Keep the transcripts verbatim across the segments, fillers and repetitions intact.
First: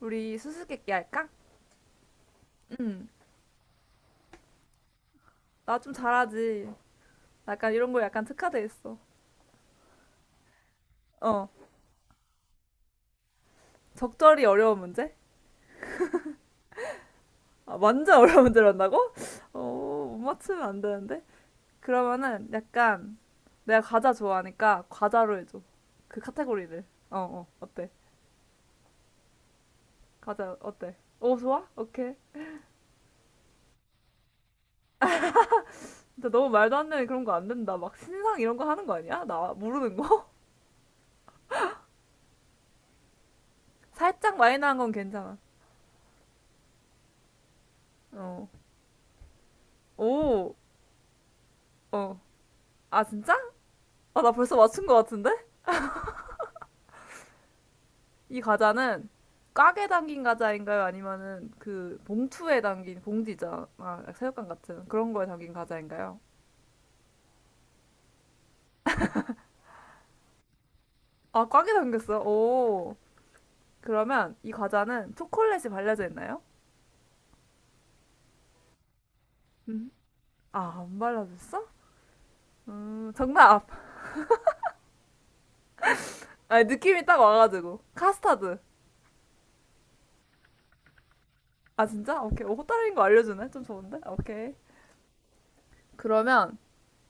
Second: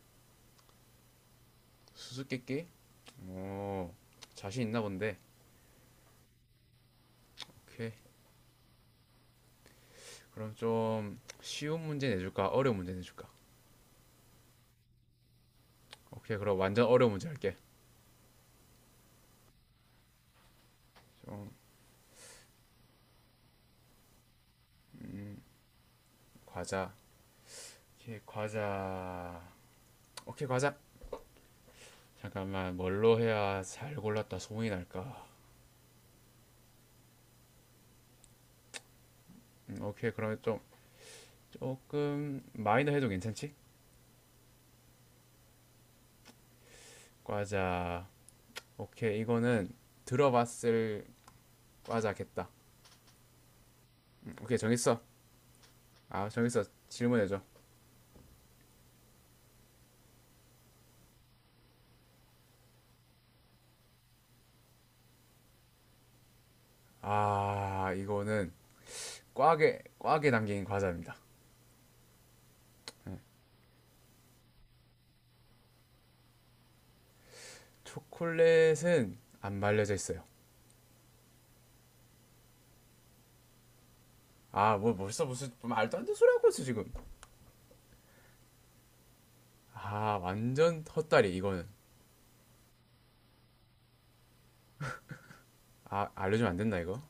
우리 수수께끼 할까? 수수께끼? 응. 오, 자신 있나 본데. 나 좀 잘하지. 약간 오케이. 이런 거 약간 특화돼 있어. 그럼 좀 어. 쉬운 문제 내줄까, 어려운 문제 내줄까? 적절히 어려운 문제? 오케이. 그럼 완전 어려운 문제 할게. 아, 완전 어려운 문제를 한다고? 어, 못 맞추면 안 되는데. 좀. 그러면은 약간 내가 과자 좋아하니까 과자로 해줘. 그 카테고리를. 과자. 어, 어. 어때? 오케이, 과자. 오케이, 과자 과자. 어때? 오, 좋아? 오케이. 잠깐만, 뭘로 해야 잘 골랐다 소문이 날까? 근데 너무 말도 안 되는 그런 거 안 된다. 막 신상 이런 거 하는 거 아니야? 나 음, 모르는 오케이. 거? 그러면 좀 조금 마이너 해도 괜찮지? 살짝 마이너한 건 괜찮아. 과자. 어. 오케이. 이거는 오. 들어봤을 어. 과자겠다. 아, 진짜? 아, 나 음, 벌써 오케이. 맞춘 거 정했어. 같은데? 아, 정했어. 질문해줘. 이 과자는 꽉에 담긴 과자인가요? 아니면은 그 봉투에 담긴 봉지잖아. 새우깡 같은 그런 거에 담긴 과자인가요? 아, 이거는 꽉에 꽉에 담긴 과자입니다. 아, 꽉에 담겼어요? 오. 그러면 이 과자는 초콜릿이 발려져 있나요? 초콜릿은 안 음. 말려져 있어요. 아, 안 발라졌어? 음, 정답. 아, 뭐 벌써 무슨 말도 안 되는 소리 하고 아, 있어 지금. 느낌이 딱 와가지고. 카스타드. 아, 완전 헛다리 이거는. 아, 진짜? 오케이. 어, 호따르인 거 알려주네? 좀 좋은데? 오케이. 아, 알려주면 그러면, 안 된다 이거.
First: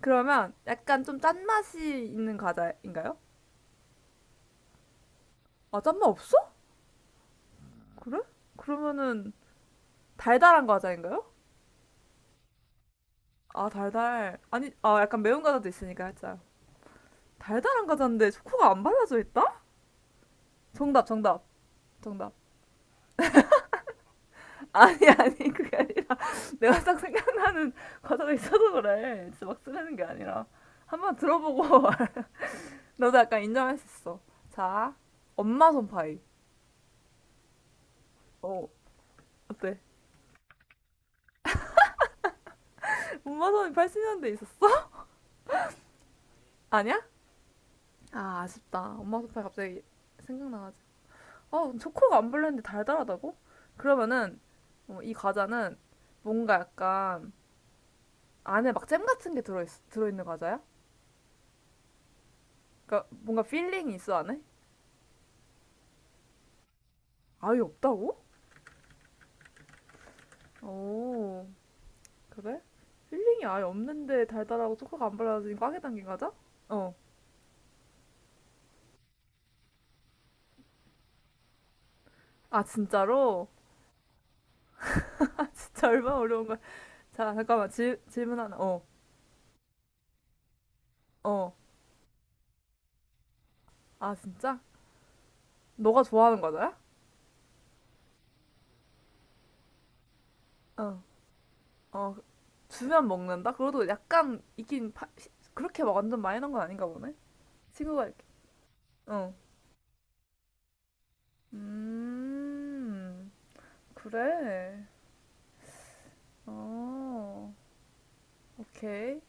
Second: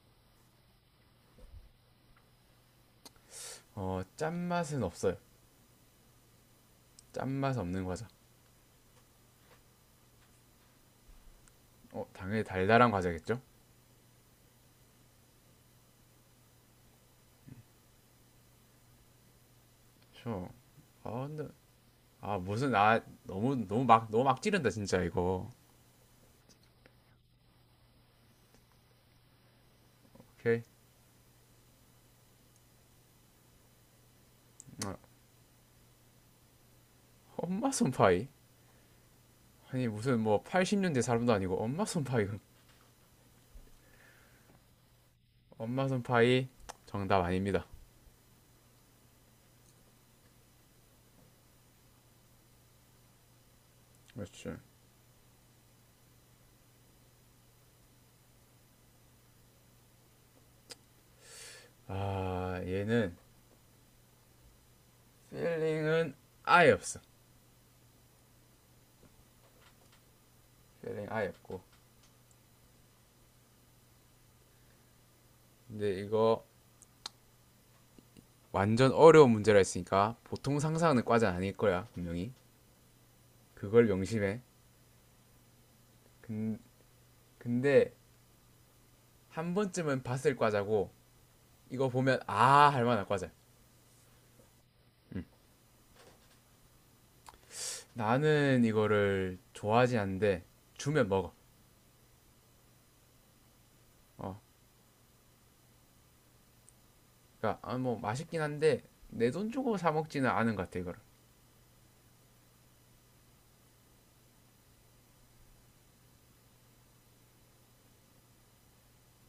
그러면 약간 좀 짠맛이 있는 과자인가요? 어, 짠맛은 없어요. 아, 짠맛 없어? 짠맛 없는 과자. 그래? 그러면은 달달한 과자인가요? 어, 당연히 달달한 과자겠죠? 아, 달달. 아니, 아, 약간 매운 과자도 있으니까 살짝. 달달한 과자인데 초코가 안 발라져 있다? 그쵸. 정답, 아, 정답, 근데 정답. 아 무슨 아 너무 너무 막 너무 막 찌른다 진짜 아니, 아니, 이거. 그게 아니라. 내가 딱 생각나는 과자가 있어서 그래. 진짜 막 쓰려는 게 아니라. 오케이. 한번 들어보고 너도 약간 인정할 수 있어. 자, 아, 엄마 손파이. 엄마 손파이. 어, 어때? 아니 무슨 뭐 팔십 년대 사람도 아니고 엄마 손파이. 엄마 손이 팔십 년대에 있었어? 엄마 손파이 아니야? 정답 아닙니다. 아, 아쉽다. 엄마 손파이 갑자기 생각나가지고. 어, 초코가 안 발랐는데 달달하다고? 그러면은 그렇죠. 어, 이 과자는 뭔가 약간 안에 막 잼 같은 게 들어있, 들어있는 과자야? 아 그러니까 얘는 뭔가 필링이 있어 안에? 필링은 아예 없어. 아예 없다고? 필링 아예 오, 없고. 그래? 필링이 아예 없는데 달달하고 초코가 안 발라진 꽉에 근데 담긴 과자? 이거 어. 완전 어려운 문제라 했으니까 보통 상상하는 과자는 아닐 거야 분명히. 아, 진짜로? 그걸 명심해. 진짜 얼마나 어려운 거야. 근, 자, 잠깐만. 근데 질, 질문 하나. 어, 한 번쯤은 봤을 과자고 어. 이거 보면 아 할 만한 과자. 아, 진짜? 너가 좋아하는 과자야? 나는 이거를 좋아하지 않는데 어. 주면 먹어. 어, 주면 먹는다? 그래도 어. 약간 있긴 파- 시- 그렇게 막 완전 많이 넣은 건 아닌가 보네. 그러니까 아, 뭐 친구가 이렇게. 맛있긴 한데 내 어. 돈 주고 사 먹지는 않은 것 같아 이거를. 음. 그래. 어. 오케이.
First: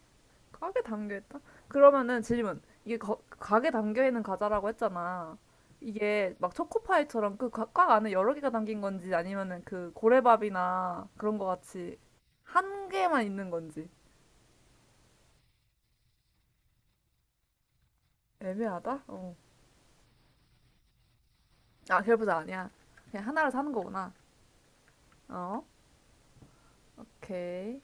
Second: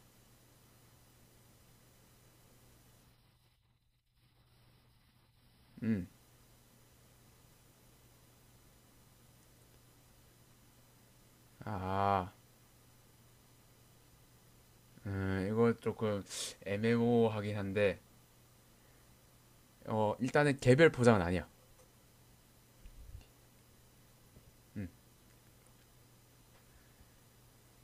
가게 담겨 있다. 그러면은 질문. 이게 거- 가게 담겨 있는 과자라고 했잖아. 음. 이게 막 초코파이처럼 그 과- 꽉 안에 여러 개가 담긴 건지 아니면은 그 고래밥이나 그런 거 같이 아. 한 개만 있는 건지 음, 이거 조금 애매모호하긴 한데 애매하다? 어. 어 일단은 개별 포장은 아니야. 아, 결부자 아니야. 그냥 하나를 사는 거구나. 어? 오케이.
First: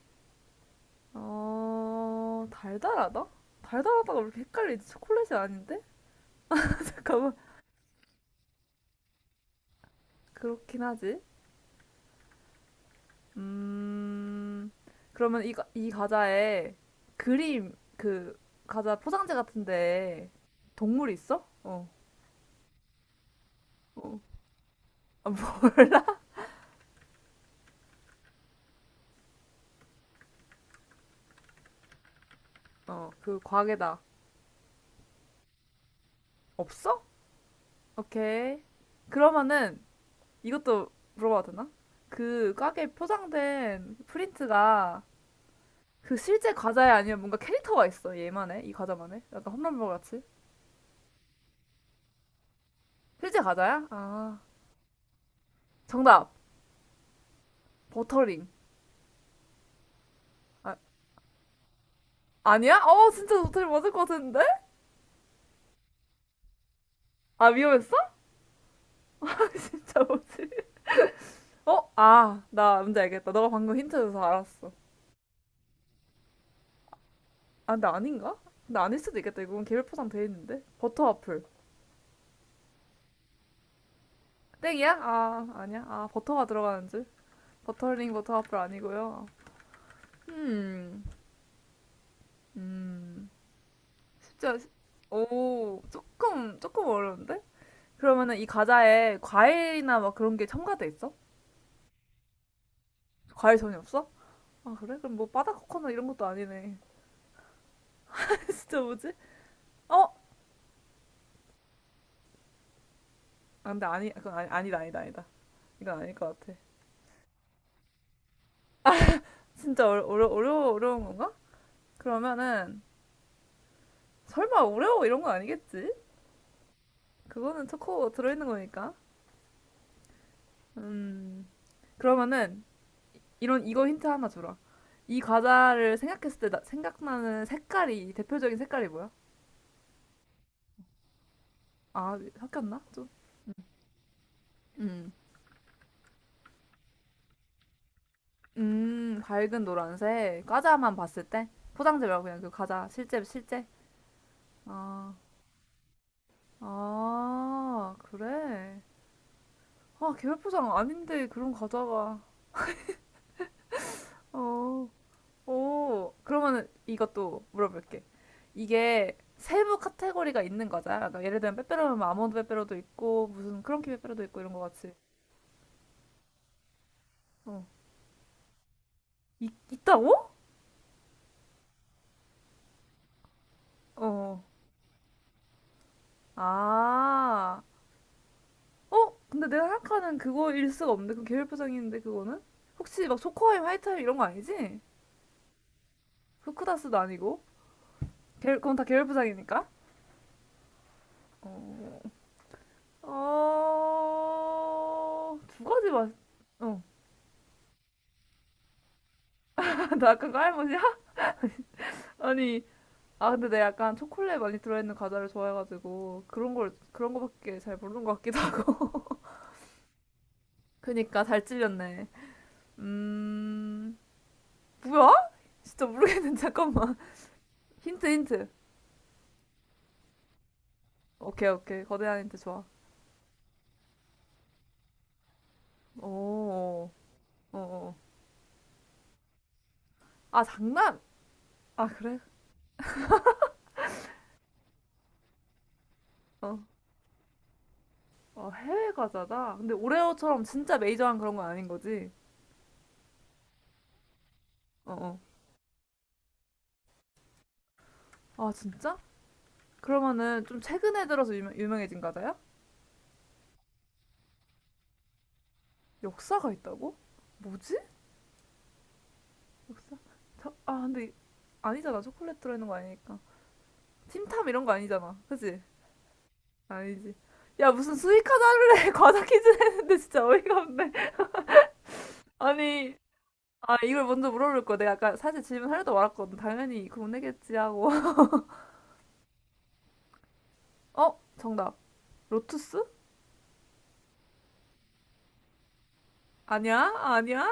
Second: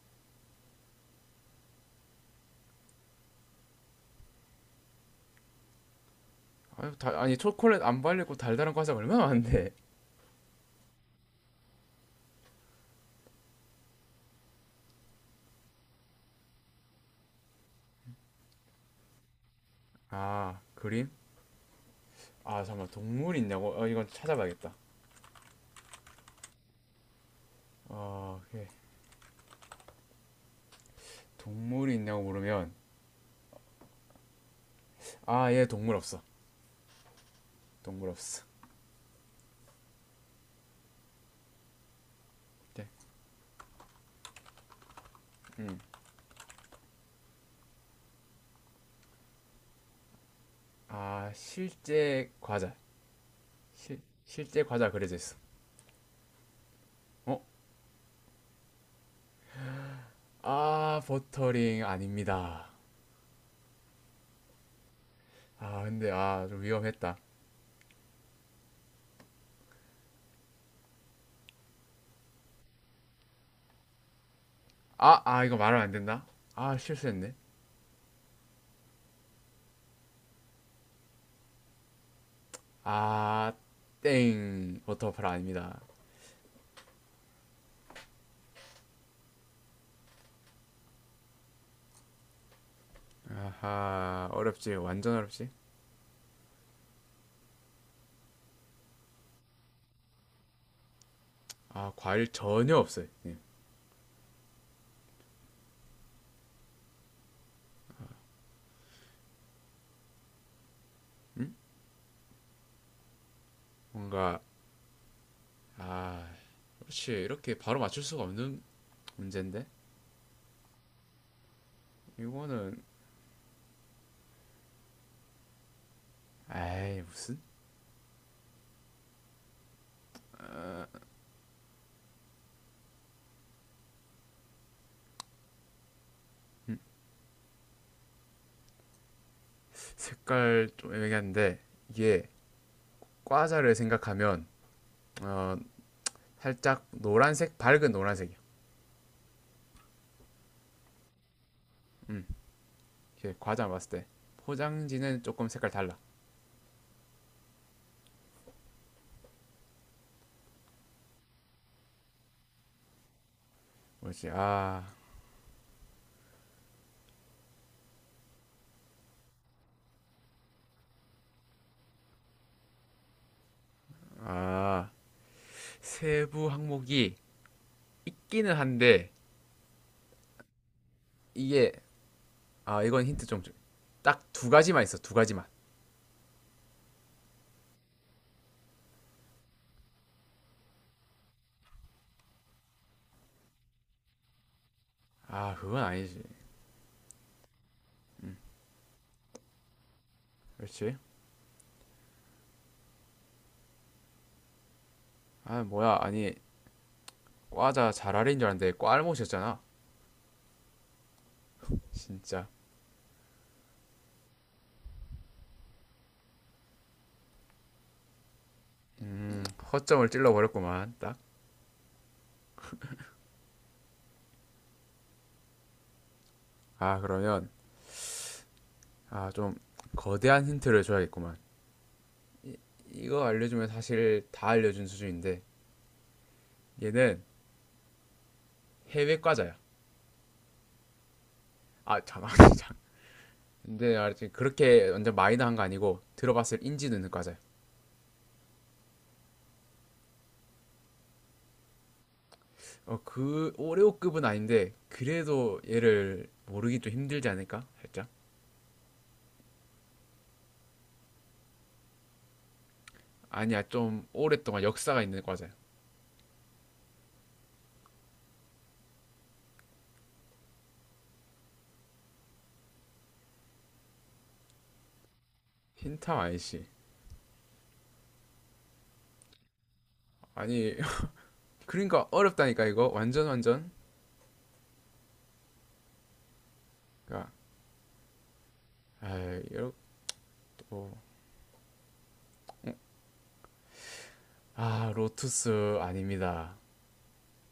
어, 달달하다? 달달하다가 왜 이렇게 헷갈리지? 초콜릿이 아닌데? 아 다- 잠깐만. 아니 초콜릿 안 발리고 달달한 과자 얼마나 많은데. 그렇긴 하지. 음, 그러면 이, 과- 이 과자에 그림, 그, 과자 포장지 같은데 아 동물 그림? 있어? 어, 아 잠깐 만 동물이 있냐고? 어 이건 어, 찾아봐야겠다. 아, 뭐, 어 예. 동물이 있냐고 물으면 어, 그 과게다. 아 얘 동물 없어. 없어? 동물 없어. 오케이. 그러면은 이것도 물어봐도 되나? 그 네. 과게 포장된 프린트가 음. 그 실제 과자야 아니면 뭔가 캐릭터가 있어 얘만의 이 과자만의 약간 홈런버 같이 아 실제 과자. 실제 과자야? 실 아 실제 과자 그려져 있어. 정답 어? 버터링 아 아 버터링 아닙니다. 아니야? 어 진짜 버터링 맞을 것 같은데? 아 근데 아 좀 위험했다. 아 위험했어? 진짜 뭐지? 어아나 뭔지 알겠다 너가 방금 힌트 줘서 알았어 아 아 이거 말하면 안 된다. 아 실수했네. 아 근데 아닌가? 근데 아닐 수도 있겠다 이건 개별 포장 돼 있는데 버터 와플 아 땡 땡이야? 버터플 아 아닙니다. 아니야 아 버터가 들어가는 줄 버터링 버터 와플 아니고요 음음 아하, 진짜 어렵지. 완전 어렵지. 오 조금 조금 어려운데? 그러면은 이 과자에 과일이나 막 그런 게 첨가돼 있어? 아, 과일 전혀 없어요. 예. 과일 전혀 없어? 아 그래? 그럼 뭐 바다 코코넛 이런 것도 아니네. 진짜 뭐지? 어? 아, 근데 아니 그건 뭔가, 아니, 아니다 아니다 아니다. 이건 아닐 아, 것 같아. 그렇지. 이렇게 바로 맞출 수가 없는 문제인데? 진짜 어려 어려 어려 어려운 건가? 그러면은 이거는, 설마 오레오 이런 건 아니겠지? 에이, 무슨? 그거는 초코 들어있는 거니까. 음 그러면은 이런 이거 힌트 하나 주라. 이 과자를 생각했을 때 나- 생각나는 색깔이 대표적인 색깔이 뭐야? 색깔 좀 애매한데, 아 이게 섞였나 좀? 과자를 생각하면, 음 어, 살짝 노란색, 밝은 노란색이요. 음, 밝은 노란색. 과자만 봤을 때? 포장지 말고 그냥 그 과자. 실제, 이게 실제. 과자 봤을 때. 아, 포장지는 조금 색깔 달라. 아, 그래. 아, 계열 포장 아닌데 그런 과자가. 뭐지? 아, 어, 오. 그러면은 이것도 물어볼게. 이게 세부 카테고리가 있는 과자야? 그러니까 예를 들면 빼빼로면 아몬드 빼빼로도 있고, 무슨 크런키 빼빼로도 있고 이런 거 아, 같이. 세부 항목이 어. 있기는 한데, 있, 있다고? 이게, 아, 이건 힌트 좀, 줘. 딱 어. 두 가지만 있어, 두 가지만. 아. 어? 근데 내가 생각하는 그거일 수가 없는데 그 계열 포장인데 그거는? 혹시 막 초코아임, 화이타임 이런 거 아니지? 아, 그건 아니지. 후크다스도 아니고 계열, 그건 다 계열 포장이니까 그렇지? 어... 어... 두 아, 가지 뭐야. 맛. 아니, 어, 과자 잘알인 줄 알았는데 꽐못이었잖아. 나 아까 그할 맛이야? 진짜. 아니, 아 근데 내가 약간 초콜릿 많이 들어있는 과자를 좋아해가지고 그런 걸 그런 거밖에 잘 모르는 것 같기도 하고. 음, 허점을 찔러버렸구만. 딱. 그니까 잘 찔렸네. 음, 뭐야? 진짜 모르겠는데 잠깐만. 아, 그러면 힌트 힌트. 아, 좀 거대한 힌트를 줘야겠구만. 오케이 오케이 거대한 힌트 좋아. 이거 알려주면 사실 다 알려준 수준인데 어, 얘는 어, 어. 해외 과자야. 아, 장난! 아, 아, 그래? 잠깐. 근데 알지 그렇게 완전 마이너한 거 아니고 어, 들어봤을 인지 드는 과자야. 어, 해외 과자다? 근데 오레오처럼 진짜 메이저한 그런 건 아닌 거지? 어, 그 오레오급은 아닌데 어, 어. 그래도 얘를 모르기 좀 힘들지 않을까? 살짝. 아, 진짜? 그러면은 좀 최근에 들어서 유명, 유명해진 과자야? 아니야, 좀 오랫동안 역사가 있는 과자야. 역사가 있다고? 뭐지? 자, 아, 근데 이- 아니잖아. 초콜릿 들어있는 거 아니니까. 틴탐 이런 거 아니잖아. 그지? 흰탑 아니씨 아니지. 야, 무슨 수익 과자를 해? 과자 퀴즈 했는데 진짜 어이가 아니 없네. 그러니까 어렵다니까 이거 아니, 완전 완전. 아, 이걸 먼저 물어볼 거. 내가 아까 사실 질문 하려다 말았거든. 당연히 그건 그러니까 내겠지 하고. 아 이렇게 뭐. 어? 정답. 로투스? 아 로투스 아닙니다. 아니야? 아니야?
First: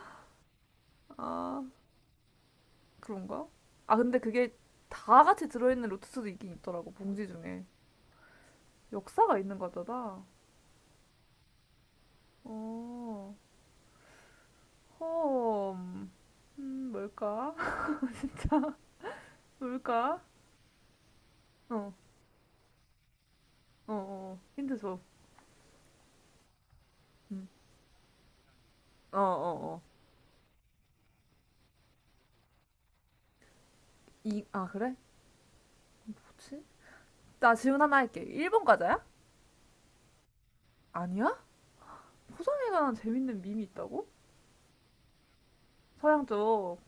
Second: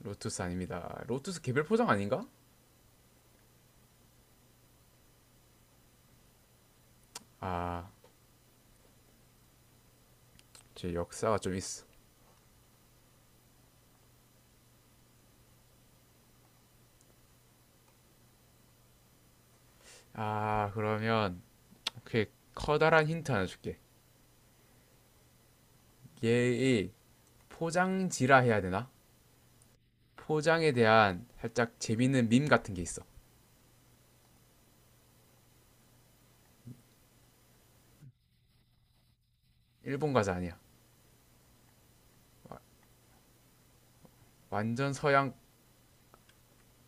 로투스 아닙니다. 로투스 아, 개별 포장 아닌가? 그런가? 아, 근데 그게 다 같이 들어있는 로투스도 있긴 있더라고, 봉지 중에. 아, 역사가 있는 거잖아. 제 역사가 좀 있어. 어, 홈 음, 뭘까? 뭘까? 아 그러면 어, 오케이 커다란 힌트 하나 줄게. 어, 어. 힌트 줘. 얘의 음. 포장지라 해야 되나? 어, 어, 어. 포장에 대한 살짝 재밌는 밈 같은 게 있어. 이, 아, 그래? 뭐지? 나 질문 하나 할게. 일본 과자야? 일본 과자 아니야. 아니야? 포장에 관한 재밌는 밈이 있다고? 완전 서양. 서양 쪽.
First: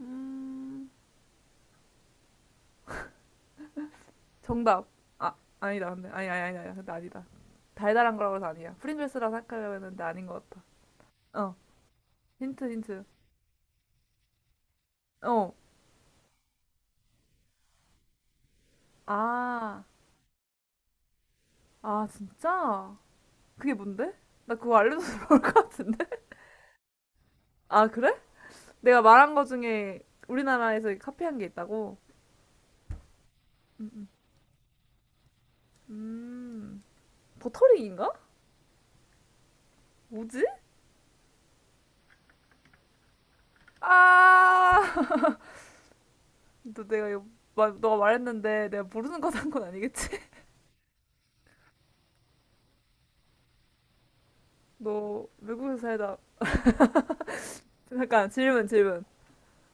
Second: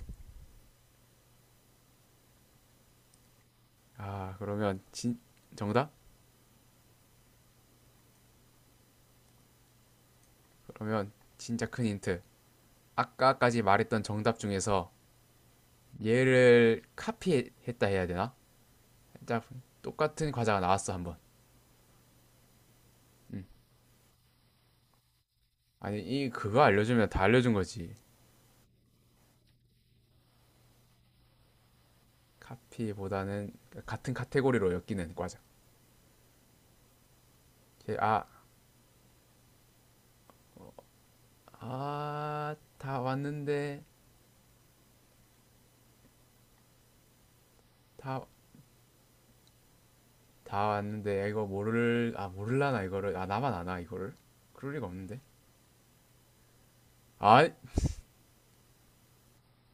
음, 아 그러면 정답. 진 아, 정답? 아니다. 근데 아니 아니 아니 아니. 근데 아니다. 달달한 거라고 해서 아니야. 프링글스라 생각하려고 했는데 아닌 것 같아. 그러면 어. 진짜 큰 힌트. 힌트 힌트. 아까까지 말했던 정답 중에서 어. 얘를 카피했다 해야 되나? 딱 아. 똑같은 과자가 나왔어 한번. 아, 진짜? 그게 뭔데? 나 그거 알려줘서 좋을 것 같은데. 아니 이 그거 알려주면 다 알려준 아, 거지. 그래? 내가 말한 거 중에 우리나라에서 카피한 게 있다고? 카피보다는 음. 같은 카테고리로 엮이는 과자. 음. 음. 버터링인가? 뭐지? 아아다 왔는데 아. 너 내가 이거 마- 너가 다 말했는데 내가 모르는 거 산 건 아니겠지? 다 왔는데 아, 이거 모를 아 모를라나 이거를 아 나만 아나 이거를 그럴 리가 없는데. 너 외국에서 살다. 아 잠깐 질문 질문.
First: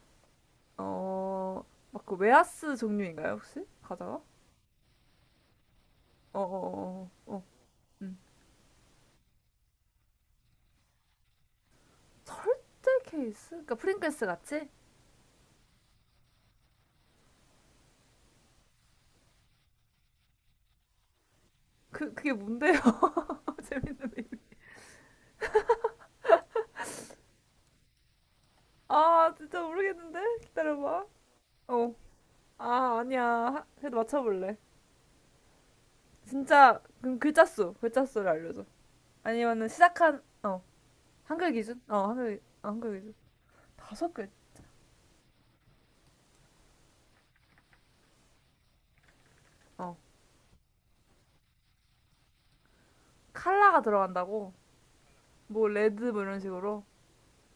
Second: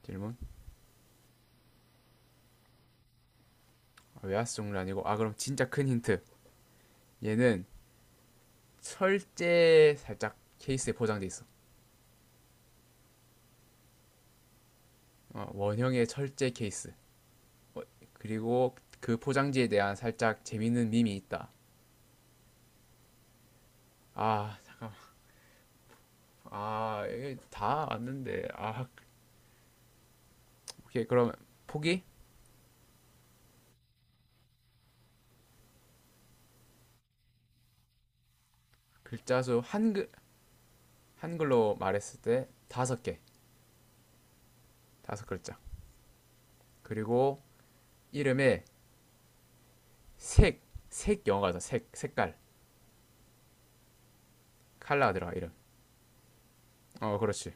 질문 어, 막 그 웨하스 종류인가요, 혹시? 과자가? 아, 외화수 종류 아니고 아 그럼 진짜 큰 힌트. 어, 어, 어, 어, 어. 얘는 음. 철제 살짝 케이스에 포장돼 있어. 절대 케이스? 그러니까 프링글스 같이? 어, 원형의 철제 케이스. 그리고 그 포장지에 대한 살짝 재밌는 밈이 있다. 그, 그게 뭔데요? 재밌는 이름. 아, 아, 이게 다 맞는데. 아, 아, 진짜 모르겠는데? 기다려봐. 오케이. 그럼 어. 포기? 아, 아니야. 하- 그래도 맞춰볼래. 진짜, 그럼 글자 수, 글자 수를 알려줘. 글자 수 아니면은 한글, 시작한, 어, 한글 한글로 기준? 어, 말했을 한글, 때 어, 한글 다섯 기준. 개. 다섯 글, 다섯 글자. 그리고 이름에 어. 색, 색 영어다. 색, 색깔. 칼라가 들어간다고? 칼라 들어가, 이름. 뭐, 레드, 뭐 이런 식으로? 어, 그렇지.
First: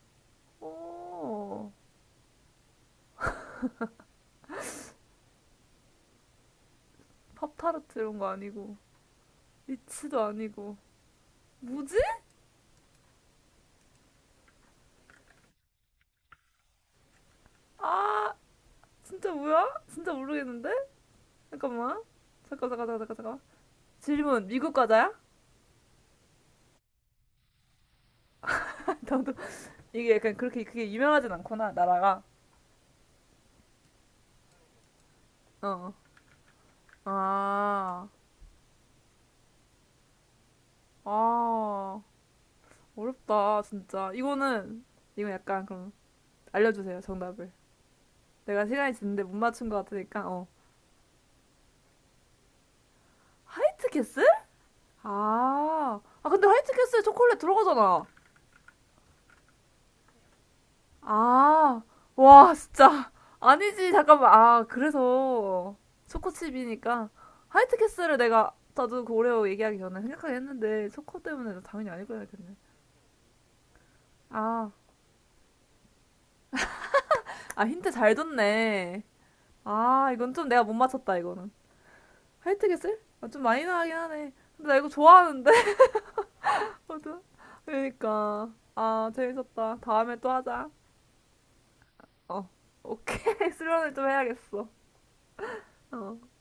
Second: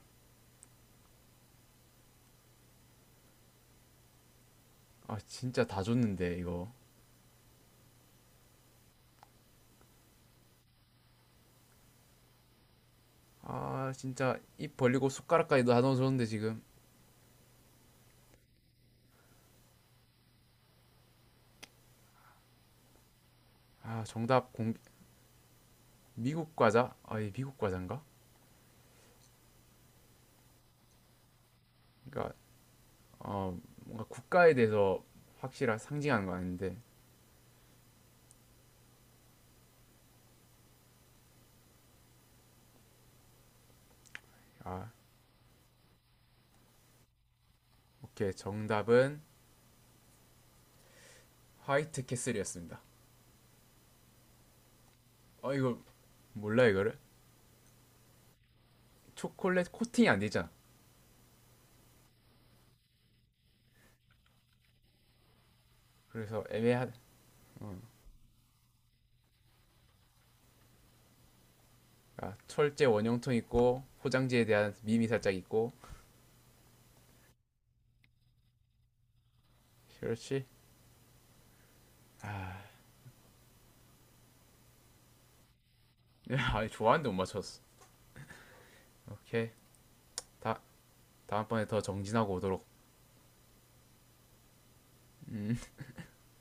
오, 아, 진짜 다 줬는데, 이거. 팝타르트 이런 거 아니고. 위치도 아니고 뭐지? 아, 진짜 입 벌리고 숟가락까지 다 넣어줬는데, 지금. 아 진짜 뭐야? 진짜 모르겠는데? 잠깐만 잠깐 잠깐 잠깐 잠깐 잠깐 아, 질문 정답 미국 공, 과자야? 미국 과자? 아, 이 미국 과자인가? 나도 이게 약간 그렇게 그게 유명하진 않구나 나라가 그러니까 어, 뭔가 국가에 대해서 확실한 상징하는 거 아닌데 어 아 아 어렵다 진짜 이거는 아 이건 약간 그럼 알려주세요 정답을 오케이 내가 시간이 정답은 지는데 못 맞춘 것 같으니까 어 화이트 캐슬이었습니다. 화이트 캐슬? 어 이거 아, 아 근데 몰라 화이트 이거를 캐슬에 초콜릿 들어가잖아 초콜릿 코팅이 안 되잖아. 아. 와 진짜. 아니지. 잠깐만. 아, 그래서 그래서 애매한 초코칩이니까 화이트캐슬을 내가 나도 그 오레오 얘기하기 전에 생각하긴 했는데 초코 때문에 당연히 아닐 거야 아, 했네. 철제 원형통 있고 포장지에 아. 대한 밈이 살짝 있고 아, 힌트 잘 줬네. 아, 이건 그렇지. 좀 내가 못 맞췄다 이거는. 아, 화이트캐슬? 아, 좀 많이 나가긴 하네. 근데 나 이거 좋아하는데. 아 좋아하는데 못 맞아. 맞췄어. 그러니까. 아, 오케이 재밌었다. 다음에 또 다 하자. 다음번에 더 정진하고 어. 오도록. 오케이. 수련을 좀 해야겠어. 음. 어.